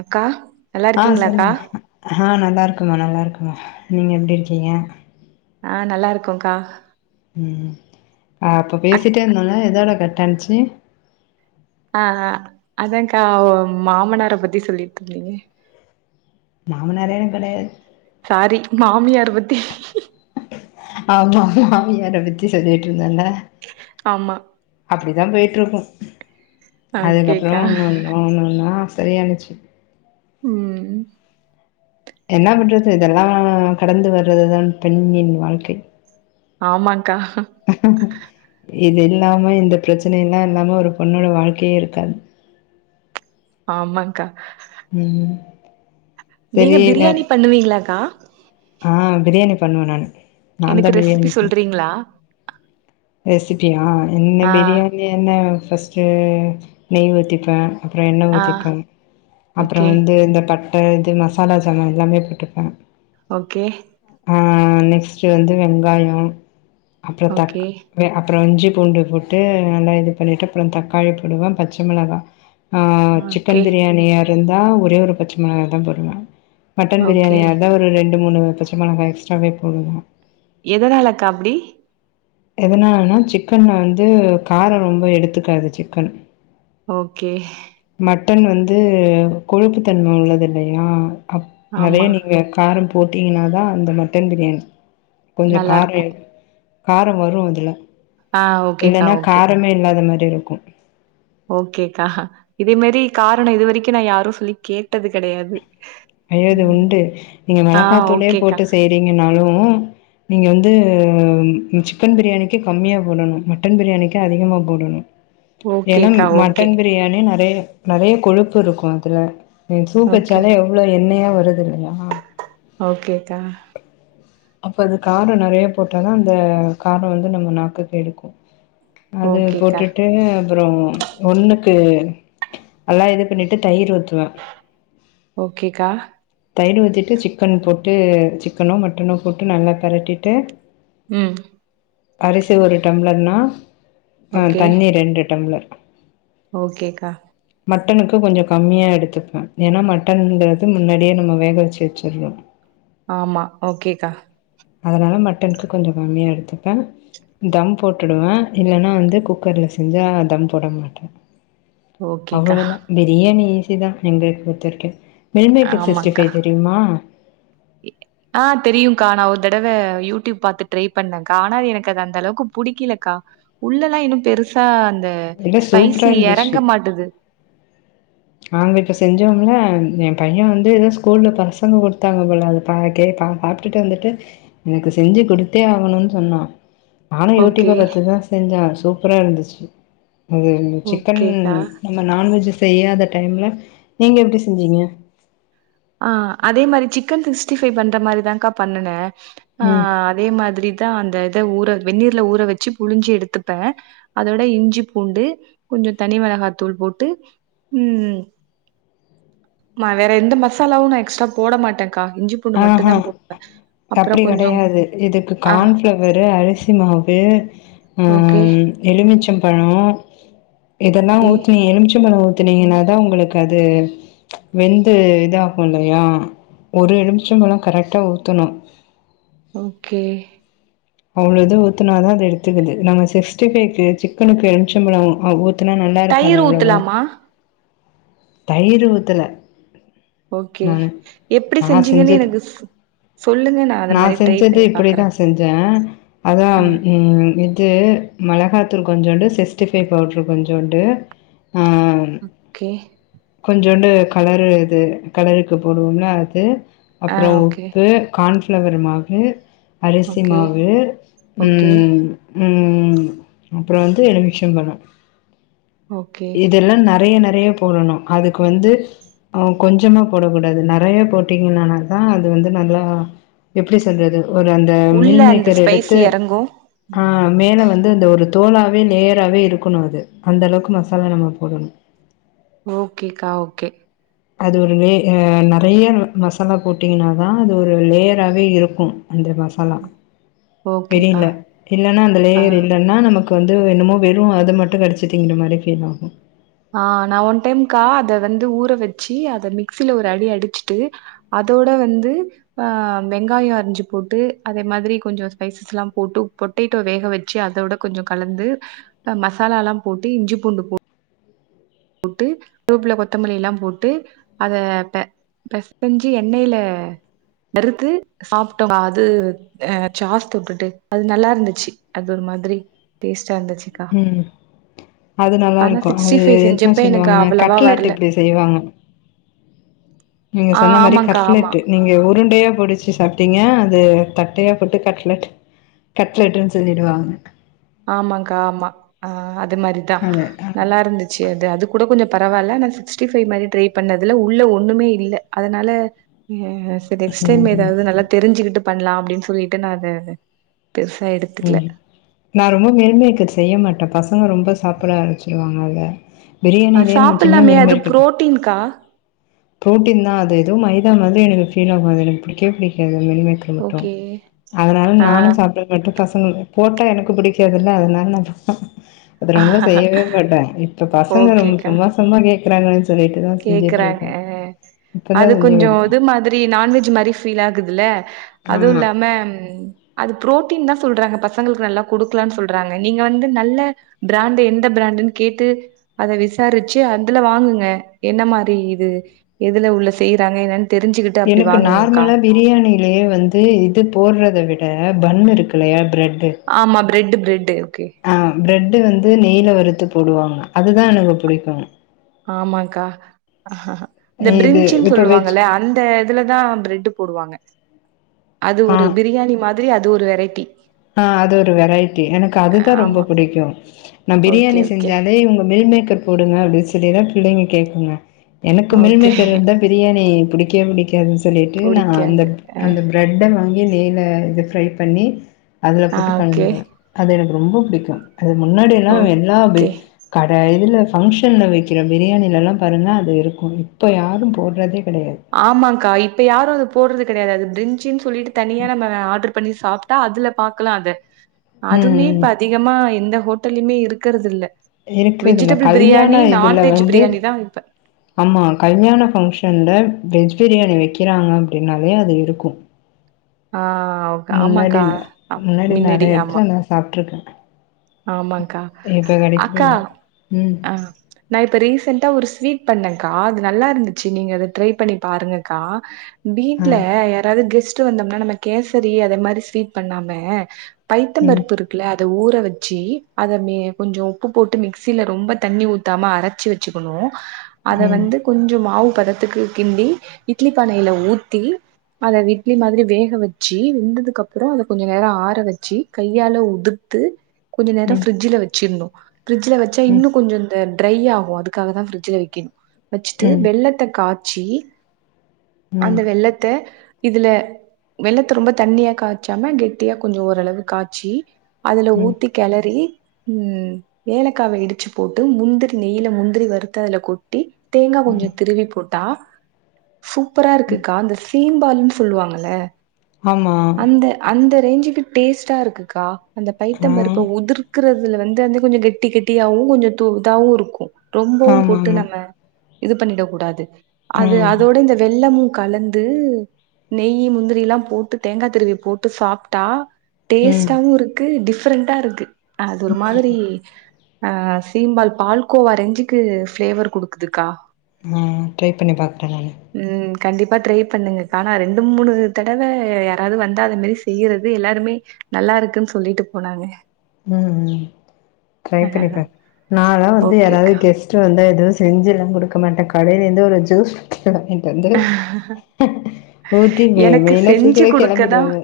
அக்கா நல்லா ஆ இருக்கீங்களாக்கா சேரிங்க ஆ நல்லா இருக்கோங்க நல்லா இருக்கோங்க நீங்க எப்டி இருக்கீங்க ஆ நல்லா இருக்கோ கா ம் ஆ இப்போ அக் பேசிட்டே இருந்தோல எதோட கட்டான்சி ஆ ஆ அத கா ஒ மாமனார பத்தி சொல்லிட்ரிந்திங்க மாமனாரே எனக்கெடையாது சாரி மாமியாரு பத்தி ஆமா மாமியார பத்தி சொல்லிட்ருந்தல ஆமா அப்டிதா பேய்ட்ருக்கு அதுக்கப்புறோ ஓகேக்கா கொஞ்சோ ஒன்னொன்னா சரியானுச்சு ம் என்ன பண்றது இதெல்லா கடந்து வர்றதுதான் பெண்ணின் வாழ்க்கை ஆமான்க்கா இது இல்லாம இந்த பிரச்சனைலா இல்லாம ஒரு பொண்ணோட வாழ்க்கையே இருக்காது ஆமான்க்கா ம் நீங்க சரி வேற பிரியாணி பண்ணுவீங்ளாக்கா ஆ பிரியாணி பண்ணுவ நானு நாந்தா பிரியாணி வப்ப பிங்குளா ரெசிபியா என்ன ஆ பிரியாணி என்ன ஃபஸ்ட்டு நெய் ஊத்திப்ப அப்றோ எண்ண ஆ ஊத்திப்பே அப்றோ ஓகே வந்து இந்த பட் ட இது மசாலா சாமா எல்லாமே போட்டுப்ப ஓகே ஆ நெக்ஸ்ட்டு வந்து வெங்காயோ அப்றோ தக் ஓகே வே அப்புறோ இஞ்சி பூண்டு போட்டு நல்லா இது பண்ணிட்டு அப்றோ தக்காளி போடுவ பச்ச மிளகா ஆ ஓகே சிக்கன் பிரியாணியா இருந்தா ஒரே ஒரு பச்ச மொளகாயதா போடுனு மட்டன் ஓகே பிரியாணியார்ந்தா ஒரு ரெண்டு மூணு பச்ச மொளகா எக்ஸ்ட்ராவே போடுவ எதனாலக்கா அப்டி எதனால்னா சிக்கன் வந்து காரோ ரொம்ப எடுத்துக்காது சிக்கனு ஓகே மட்டன் வந்து கொழுப்புதன்மை உள்ளது இல்லையா அப் ஆமா நெறையா நீங்க காரம் போட்டீங்னாதா அந்த மட்டன் பிரியாணி கொஞ்சோ நல்லா கார்ர இருக்கும் எடுக்கு காரோ வரு அதுல ஆ ஓகேக்கா இல்லனா ஓகே காரமே இல்லாத மாரி இருக்கு ஓகேக்கா இதே மாரி காரணோ இது வரைக்கு நா யாரு சொல்லி கேட்டது கெடையாது ஐயோ இது ம். உண்டு நீங்க ஆ மிளகாத்தூளே ஓகேக்கா. போட்டு செய்யறீங்கனாலு நீங்க வந்து சிக்கன் பிரியாணிக்கு கம்மியா போடணு மட்டன் பிரியாணிக்கு அதிகமா போடணு ஏனா ஓகேக்கா. ஓகே. மட்டன் பி ரியாணி நெறைய நெறைய கொழுப்பு இருக்கு அதுல நீங் சூப் ஓகே. வச்சாலே அவுளோ எண்ணயா வருதில்லையா ஓகேகா அப்ப அது கார நெறையா போட்டாதா அந்த காரோ வந்து நம்ம நாக்குக்கு எடுக்கு அது ஓகேக்கா. போட்டுட்டு அப்புறோ ஒன்னுக்கு நல்லா இது பண்ணிட்டு தயிர் ஊத்துவ ஓகேகா தயிர் ஊத்திட்டு சிக்கன் போட்டு சிக்கனோ மட்டனோ போட்டு நல்லா பெரட்டிட்டு ம் அரிசி ஒரு டம்ளர்னா அ தண்ணி ரெண்டு டம்ளர் ஓகேகா மட்டனுக்கு கொஞ்சோ கம்மியா எடுத்துப்ப ஏனா மட்டன்ங்கிறது முன்னாடியே நம்ம வேக வச்சு வச்சுறோ ஆமா ஓகேகா அதனால மட்டன்க்கு கொஞ்ச கம்மியா எடுத்துப்பே தம் போட்டுடுவே இல்லனா வந்து குக்கர்ல செஞ்சா தம் போட மாட்டே ஓகேக்கா. அவ்ளதா பிரியாணி ஈசி தா எங்களுக் பொறுத்த வரைக்கு மெல்மேக்கர் சிக்ஸ்டி ஆமாக்கா. ஃபை தெரியுமா ஆ தெரியுங்க்கா நா ஒர் தடவ யூடியூப் பாத்து ட்ரை பண்ணெங்க்கா ஆனா எனக்கது அந்தளவுக்கு புடிக்கிலக்கா உள்ளெல்லா இன்னு பெருசா அந்த எல்லாம் சூப்பரா ஸ்பைசி எறங்க இருந்துச்சு மாட்டுது நாங்க இப்ப செஞ்சோம்ல எ பைய்ய வந்து எதோ ஸ்கூல்ல பசங்க குடுத்தாங்க போல அது பா கேட்டா பாத் துட்டு வந்துட்டு எனக்கு செஞ்சு குடுத்தே ஆகணுன் சொன்னா நானு ஓகே. யூடியூப்ப பாத்து தா செஞ்சே சூப்பராயிருந்துச்சி அதுவந் சிக்கன் ஓகேக்கா. நம்ம நான்வெஜ்ஜ செய்யாத டைம்ல நீங்க எப்டி செஞ்சீங்க ஆ அதே மாரி சிக்கன் சிக்ஸ்டி ஃபை பண்ற மாரிதாக்கா பண்ணுனே ஆ ம் அதே மாதிரிதா அந்த இத ஊற வெந்நீர்ல ஊற வெச்சு புழிஞ்சு எடுத்துப்பே அதோட இஞ்சி பூண்டு கொஞ்சோ தனி மொளகாத்தூள் போட்டு ம் நா வேற எந்த மசாலாவு நா எக்ஸ்ட்ரா போட மாட்டேங்க்கா இஞ்சி பூண்டு ஆஹ மட்டுந்தா போடுவே. அப்புறோ அப்டி கொஞ்சோ கெடயாது இதுக்கு ஆ கான் ஃப்ளவரு அரிசி மாவு ஓகே ம் எலுமிச்சம் பழோ இதெல்லா ஓகே ஊத்தி நீ எலுமிச்சம் பழொ ஊத்துனீங்கனாதா உங்களுக்கு அது வெந்து இதாகுல்லையா ஒரு எலுமி ச்சம் பழொ கரெக்ட்டா ஊத்தணு ஓக்கே அவ்ளோத ஊத்துனாதா அது எடுத்துக்குது நாங்க சிக்ஸ்டி ஃபைக்கு சிக்கனுக்கு எலுமிச்சம் பழோ அ ஊத் ஊத்னா நல்லாயிருக்காது தயிர் அவ்ளவா ஊத்தலாமா? தையிரு ஊத்தல ஓகே நானு எப்டி செஞ்சீங்கன்னு செஞ்சது எனக்கு ஸ் நா செஞ்சது பாக்குறே. இப்டிதா செஞ்சே அதா ஆ ம் இது மெளகாத்தூள் கொஞ்சோண்டு சிஸ்ட்டிஃபை பவுட்ரு கொஞ்சோண்டு ஆ ஓக்கே கொஞ்சோண்டு கலரு இது கலருக்கு போடுவோம்ல அது ஆ அப்றோ ஓகே உப்பு கான்ஃப்ளவர் மாவு அரசி ஓகே மாவு ஓகே ம் உம் அப்றோ வந்து எலுமிச்சம் பழோ ஓகே இதெல்லா நறைய நறைய போடணு அதுக்கு வந்து அவங் கொஞ்சமா போடக் கூடாது நறைய போட்டீங்கனாநாக்க அது வந்து நல்லா எப்டி சொல்றது ஒரு அந்த உள்ள மில் அந்த மேக்கர் ஸ்பைசி எடுத்து எறங்கு ஆ மேல வந்து அந்த ஒரு தோலாவே லேயராவே இருக்கணு அது அந்தளவுக்கு மசாலா நம்ம போடணு ஓகேக்கா ஓகே அது ஒரு லே அ நறைய மசாலா போட்டீங்ன்னாதா அது ஒரு லேயராவேயிருக்கு அந்த மசாலா ஓகேக்கா பெரியில்ல இல்லன்னா அந்த ஆ லேயர் இல்லன்னா நமக்கு வந்து என்னமோ வெறு அது மட்டு கடிச்சித்திங்கிற மாரி ஃபீலாகு ஆ நா ஒன் டைம்க்கா அத வந்து ஊற வெச்சி அத மிக்சில ஒரடி அடிச்சிட்டு அதோட வந்து ஆ வெங்காயோ அரிஞ்சு போட்டு அதே மாதிரி கொஞ்சோ ஸ்பைசஸ் லா போட்டு உப்ப பொட்டேட்டோ வேக வெச்சு அதோட கொஞ்சோ கலந்து அ மசாலாலம் போட்டு இஞ்சி பூண்டு போட்டு போட்டு ரூப்ல கொத்தமல்லி லா போட்டு அத ப பேஸஞ்சி எண்ணெய்ல நறுத்து சாப்ட்டோ ஆ அது ஆ சாஸ் தொட்டுட்டு அது நல்லாயிருந்துச்சி அது ஒர் மாதிரி டேஸ்டாருந்தச்சி ம் அது நல்லாருக்கோ அது என்ன செஞ்சப்ப எனக்கு சொல்லுவாங்க அவ்வளவா கட்லெட் வரல. இப்டி செய்வாங்க நீங்க ஆ சொன்ன மாரி ஆமாங்க்கா, ஆமா. கட்லெட்டு நீங்க உருண்டையா பொடிச்சி சாப்பிட்டீங்க அது தட்டையா போட்டு கட்லெட் கட்லெட்டுன் சொல்லிடுவாங்க ஆமாங்க்கா ஆமா ஆ அது மாரிதா அது அது நல்லாயிருந்திச் ச்சி அது அது கூட கொஞ்சோ பரவால்ல ஆனா சிக்ஸ்டி ஃபைவ் மாரி ட்ரை பண்ணதுல உள்ள ஒண்ணுமே இல்ல அதனால எஸ் நெக்ஸ்ட் டைம் ம் ஏதாவது நல்லா தெரிஞ்சுக்கிட்டு பண்ணலா அப்படின்னு சொல்லிட்டு நா அது அது பெருசா எடு ம் நா ரொம்ப மீன்மேகர் செய்ய மாட்டே பசங்க ரொம்ப சாப்பட ஆராமிச்சுடுவாங்க அத அ பிரியாணிலயே நம்ம சின்ன சாப்பிடலாமே அது மீன்மேக்கர் புரோட்டீன்க்கா. ப்ரோட்டீன் தா அது ஏதோ மைதா மாரி எனக்கு ஃபீல் ஆகும் எனக்கு பிடிக்கவே பிடிக்காது மினிமேக்கர் கர் மட்டும் ஓகே. அதனால ஆ நானு சாப்ட மட்ட பசங்களுக்கு போட்டா எனக்கு புடிக்காதுல்ல அதனால நா போ அது ரொம்ப செய்யவே மாட்டே இப்ப பசங்க ரொம்ப ஓகேக்கா. சும்மா சும்மா கேக்கறாங்கன்னு சொல்லிட்டு தா கேக்குறாங்க செஞ்சுட்ருக்கே ஆ இப்பதா அது செஞ்சு கொஞ்சோ குடுத்தே இது மாதிரி நான்வெஜ் மாரி ஃபீல் ஆகுதுல்ல அதுவு ஆமா இல்லாம அது புரோட்டீன் தா சொல்றாங்க பசங்களுக்கு நல்லா குடுக்கலாம்னு சொல்றாங்க நீங்க வந்து நல்ல பிராண்ட எந்த பிராண்டுன்னு கேட்டு அத விசாரிச்சு அதுல வாங்குங்க என்ன மாரி இது எதுல உள்ள செய்யறாங்க என்னன் எனக்கு நார்மலா பிரியாணியிலயே வந்து இது போடுறத விட பண் இருக்கு இல்லையா பிரெட்டு் ஆமா பிரெட்டு பிரெட்டு ஓகே ஆ பிரெட்டு வந்து நெய்ல வறுத்து போடுவாங்க அதுதா எனக்கு புடிக்கும் ஆமாக்கா இந்த இது பிரிஞ்ச்சின்னு இப்ப வெஜ் சொல்லுவாங்கல்ல அந்த அதுலதா பிரெட்டு போடுவாங்க அது ஆ ஒரு பிரியாணி மாதிரி அது ஒரு வெரைட்டி ஆ அது ஒரு வெரைட்டி எனக்கு அதுதா ரொம்ப ஆமா பிடிக்கும் நா ஓகே பிரியாணி ஓகே செஞ்சாலே இவங்க மில் மேக்கர் போடுங்க அப்படின்னு சொல்லிதா பிள்ளைங்க கேக்குங்க எனக்கு மில் மேக்கர் ஓகே இருந்தா பிரியாணி பிடிக்கவே பிடிக்காதுன்னு சொல்லிட்டு நா அந்த புடிக்காது அ அந்த பிரெட் பிரெட்ட வாங்கி நெய்ல இது ஃப்ரை பண்ணி அதுல ஆ போட்டு ஓகே கலந்துருவே அது எனக்கு ரொம்ப புடிக்கும் அது முன்னாடில்லா எல்லா வெ ஓகே கட இதில ஃபங்க்ஷன்ல வெக்கிற பிரியாணிலலா பாருங்க அது இருக்கும் இப்போ யாரும் போடுறதே கெடையாது ஆமாக்கா இப்ப யாரும் அது போறது கெடையாது அது பிரஞ்ச்சின் சொல்லிட்டு தனியா நம்ம ஆர்டர் பண்ணி சாப் அதுல பாக்கலா அத ம் அதுமே ம் இப்ப அதிகமா எந்த ஹோட்டலயுமே இருக்கறது இல்ல இருக்குறது இல்ல வெஜிடபிள் பிரியாணி கல்யாண இதுல நான்வெஜ் வந்து பிரியாணி தான் இப்ப ஆமா கல்யாண ஃபங்க்ஷன்ல வெஜ் பிரியாணி வெக்கிறாங்க அப்படின்னாலே அது இருக்கும் ஆ ஓ முன்னாடில்ல முன்னாடி நெறைய ஆமா எடத்துல நா சாப்ட்ருக்கே ஆமாக்கா அக்கா இல்ல. ம். ஆ நா இப்ப ரீசெண்ட்டா ஒரு ஸ்வீட் பண்ணேக்கா அது நல்லா இருந்துச்சு நீங்க அது ட்ரை பண்ணி பாருங்கக்கா ஆ. வீட்ல யாராவது கெஸ்ட் வந்தோம்னா நம்ம கேசரி அதே மாதிரி ஸ்வீட் பண்ணாம ம். பைத்தம்பருப்பு இருக்குல்ல அத ஊறவ ச்சி அத மே கொஞ்சோ உப்பு போட்டு மிக்சியில ரொம்ப தண்ணி ஊத்தாம அரச்சு வெச்சுக்கணு அத ம். வந்து கொஞ்சோ மாவு பதத்துக்கு கிண்டி இட்லி பானையில ஊத்தி அதை விட்லி மாதிரி வேக வெச்சு வெந்ததுக்கு அப்புறோ அத கொஞ்சோ நேரோ ஆற வெச்சு கையால உதுத்து கொஞ்ச நேரோ ம். ஃப்ரிட்ஜில வெச்சிர்தோ ஃப்ரிட்ஜ்ல வச்சா ம். ம். இன்னு கொஞ்சோ இந்த ட்ரை ஆகு அதுக்காகதா ஃப்ரிட்ஜ்ல வெக்கணு வச்சுட்டு ம். வெள்ளத்த காச்சி அந்த ம். வெள்ளத்த இதுல வெள்ளத்த ரொம்ப தண்ணியா காச்சாம கெட்டியா கொஞ்சோ ஓரளவு காச்சி அதுல ம். ஊத்தி கெளறி ம் ஏலக்காவ இடிச்சு போட்டு முந்திரி நெய்ல முந்திரி வறுத்து அதுல கொட்டி தேங்கா கொஞ்சோ ம். திருவி போட்டா சூப்பரா இருக்குக்கா அந்த சீம் பாலூன்னு சொல்லுவாங்கல ஆமா அந்த அந்த ரேஞ்சுக்கு டேஸ்ட்டா இருக்குக்கா அந்த பைத்த ஆ. பருப்ப உதிர்க்ற அதுல வந்து வந்து கொஞ்சோ கெட்டி கெட்டியாவு கொஞ்சோ தூ இதாவு இருக்கு ரொம்பவு போட்டு ஆமாமா. நம்ம இது பண்ணிட கூடாது அது ம். அதோட இந்த வெள்ளமு கலந்து நெய் முந்திரியெல்லா போட்டு தேங்கா திருவி போட்டு சாப்ட்டா ம். டேஸ்ட்டாவு இருக்கு டிஃப்ரெண்ட்டா இருக்கு அது ஒரு மாதிரி அ சீம்பால் பால்கோவா ரெஞ்சுக்கு ஃபிளேவர் குடுக்குதுக்கா அ ட்ரை பண்ணி பாக்குறே நானு ம் கண்டிப்பா ட்ரை பண்ணுங்கக்கா ரெண்டு மூணு தடவ யாராவ்து வந்தா அது மாரி செய்யுறது எல்லாருமே நல்லா இருக்குன் சொல்லிட்டு போனாங்க ம் ம் ட்ரை பண்ணிப்பாக் நால வந்து யாராவது ஓகேக்கா கெஸ்ட் டு வந்த எதுவு செஞ்சுல்லா குடுக்க மாட்டே கடையிலருந்து ஒரு ஜூஸ் கெளம்பிட்டு வந்து ஊத்தி எனக்கு மெயினா செஞ்சு சீக்கிரோ குடுக்கதா கெளம்பிடுவாங்க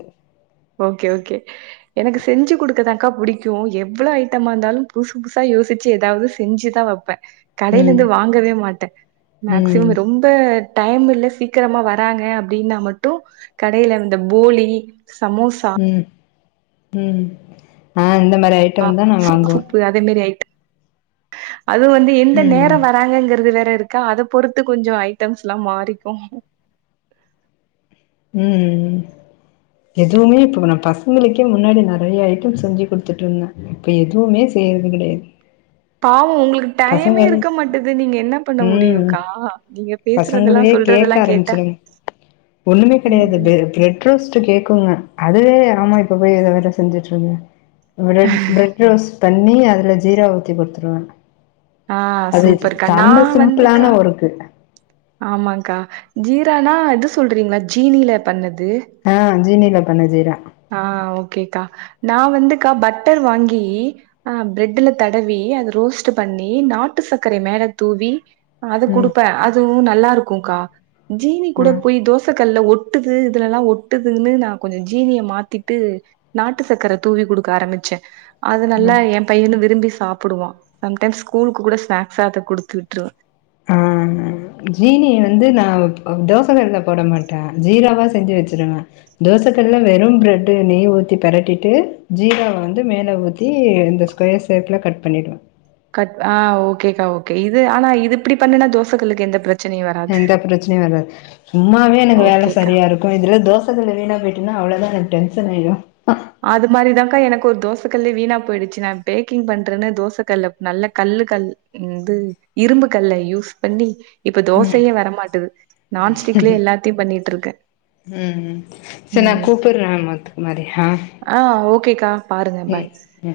ஓகே ஓகே எனக்கு செஞ்சு குடுக்கதாக்கா புடிக்கு எவ்ளோ ஐட்டமா இருந்தாலு புதுசு புதுசா யோசிச்சு ஏதாவது செஞ்சுதா ம் கடையிலந்து வாங்கவே மாட்டே மேக்சிமம் ம் ரொம்ப டைம் இல்ல சீக்கிரமா வராங்க அப்டின்னா மட்டு கடையில இந்த போலி சமோசா ம் ம் அ இந்த மாரி அய்ட் சூப்பு சூப்பு அதே மாரி அய்ட்டோ அது வந்து எந்த ம் நேரோ வராங்கங்றது வேற இருக்கா அத பொறுத்து கொஞ்சோ ஐட்டம்ஸ்ல்லா மாறிக்கு ம் ம் எதுவுமே இப்போ நா பசங்களுக்கே முன்னாடி நறைய ஐட்டம் செஞ்சு குடுத்துட்டுருந்தே இப்ப எதுவுமே செய்றது கெடையாது பாவு உங்ளுக்கு டைமே பசங்களே இருக்க மாட்டுது நீங்க என்ன பண்ண ம் முடியுகா நீங்க பேச்றதுல்லா பசங்களே கேக்க சொல்றதுல்லா கேட்டா ஆரம்பிச்சிடுங்க ஒண்ணுமே கெடையாது ம். பிர ஃப்ரட் ரோஸ்ட் கேக்குங்க அதுவே ஆமா இப்ப போய் இத வேற செஞ்சுட்டு இருங்க ஃப்ரெட் ஃப்ரட்ரோஸ்ட் பண்ணி அதுல ஜீரா ஊத்தி குடுத்துருவே ஆ அது சூப்பர்க்கா. செம்ம சிம்பிளான ஒர்க்கு ஆமாக்கா ஜீரானா எது சொல்றீங்ளா ஜீனில பண்ணது ஆ ஜீனியில பண்ணதே தா ஆ ஓகேக்கா நா வந்துக்கா பட்டர் வாங்கி ஆ பிரெட்ல தடவி அது ரோஸ்ட் பண்ணி நாட்டு சக்கர மேல தூவி அத ம் கொடுப்பே அதுவும் நல்லா இருக்கும்கா ஜீனி ஆ கூட போய் தோசை கல்ல ஒட்டி ஒட்டுது இதுலல்லாம் ஒட்டுதுன்னு நான் கொஞ்ச ஜீனிய மாத்திட்டு நாட்டு சக்கர தூவி குடுக்க ஆரம்பிச்சே அது நல்லா என் பையனு விரும்பி சாப்பிடுவா சம்டைம்ஸ்ஸ்கூலுக்கு கூட ஸ்நாக்ஸ்சா அதை குடுத்து விட்டுருவே. ஜீனிய வந்து நான் தோசை கல்ல போட மாட்டேன் ஜீராவா செஞ்சு வச்சிருவே தோசைகல்லுல வெறு பிரெட் நெய் ஊத்தி பிரட்டிட்டு ஜீராவ வந்து மேல ஊத்தி இந்த கொயர்ஷேப்ல கட் பண்ணிடுவே கட் ஆ ஓகேக்கா ஓகே இது ஆனா இது இப்படி பண்ணுனா தோசைகல்லு க்கு எந்த பிரச் எந்த பிரச்சனையும வராது சும்மாவே எனக்கு வேலை ஓகேக்கா. சரியா இருக்கு தோசை கல்லு வீன போயிட்னா அவ்வளோதான் எனக்கு டென்ஷன் ஆயிடு அது மாதிரிதான்க்கா எனக்கு ஒரு தோசை கல்லே வீணா போயிடுச்சு நான் பேக்கிங் பண்றேன்னு தோசை கல் நல்லா கல்லு கல் எனது இரும்பு கல்ல யூஸ் பண்ணி இப்ப தோசையே வரமாட்டுது நான்ஸ்டிக்லயே எல்லாத்தையு பண்ணிட்டு இருக்கே ம் சரி நா கூப்பிடுறே மது குமாரி ஆ ஆ ஓகேக்கா பாருங்க ம் பாய் ம்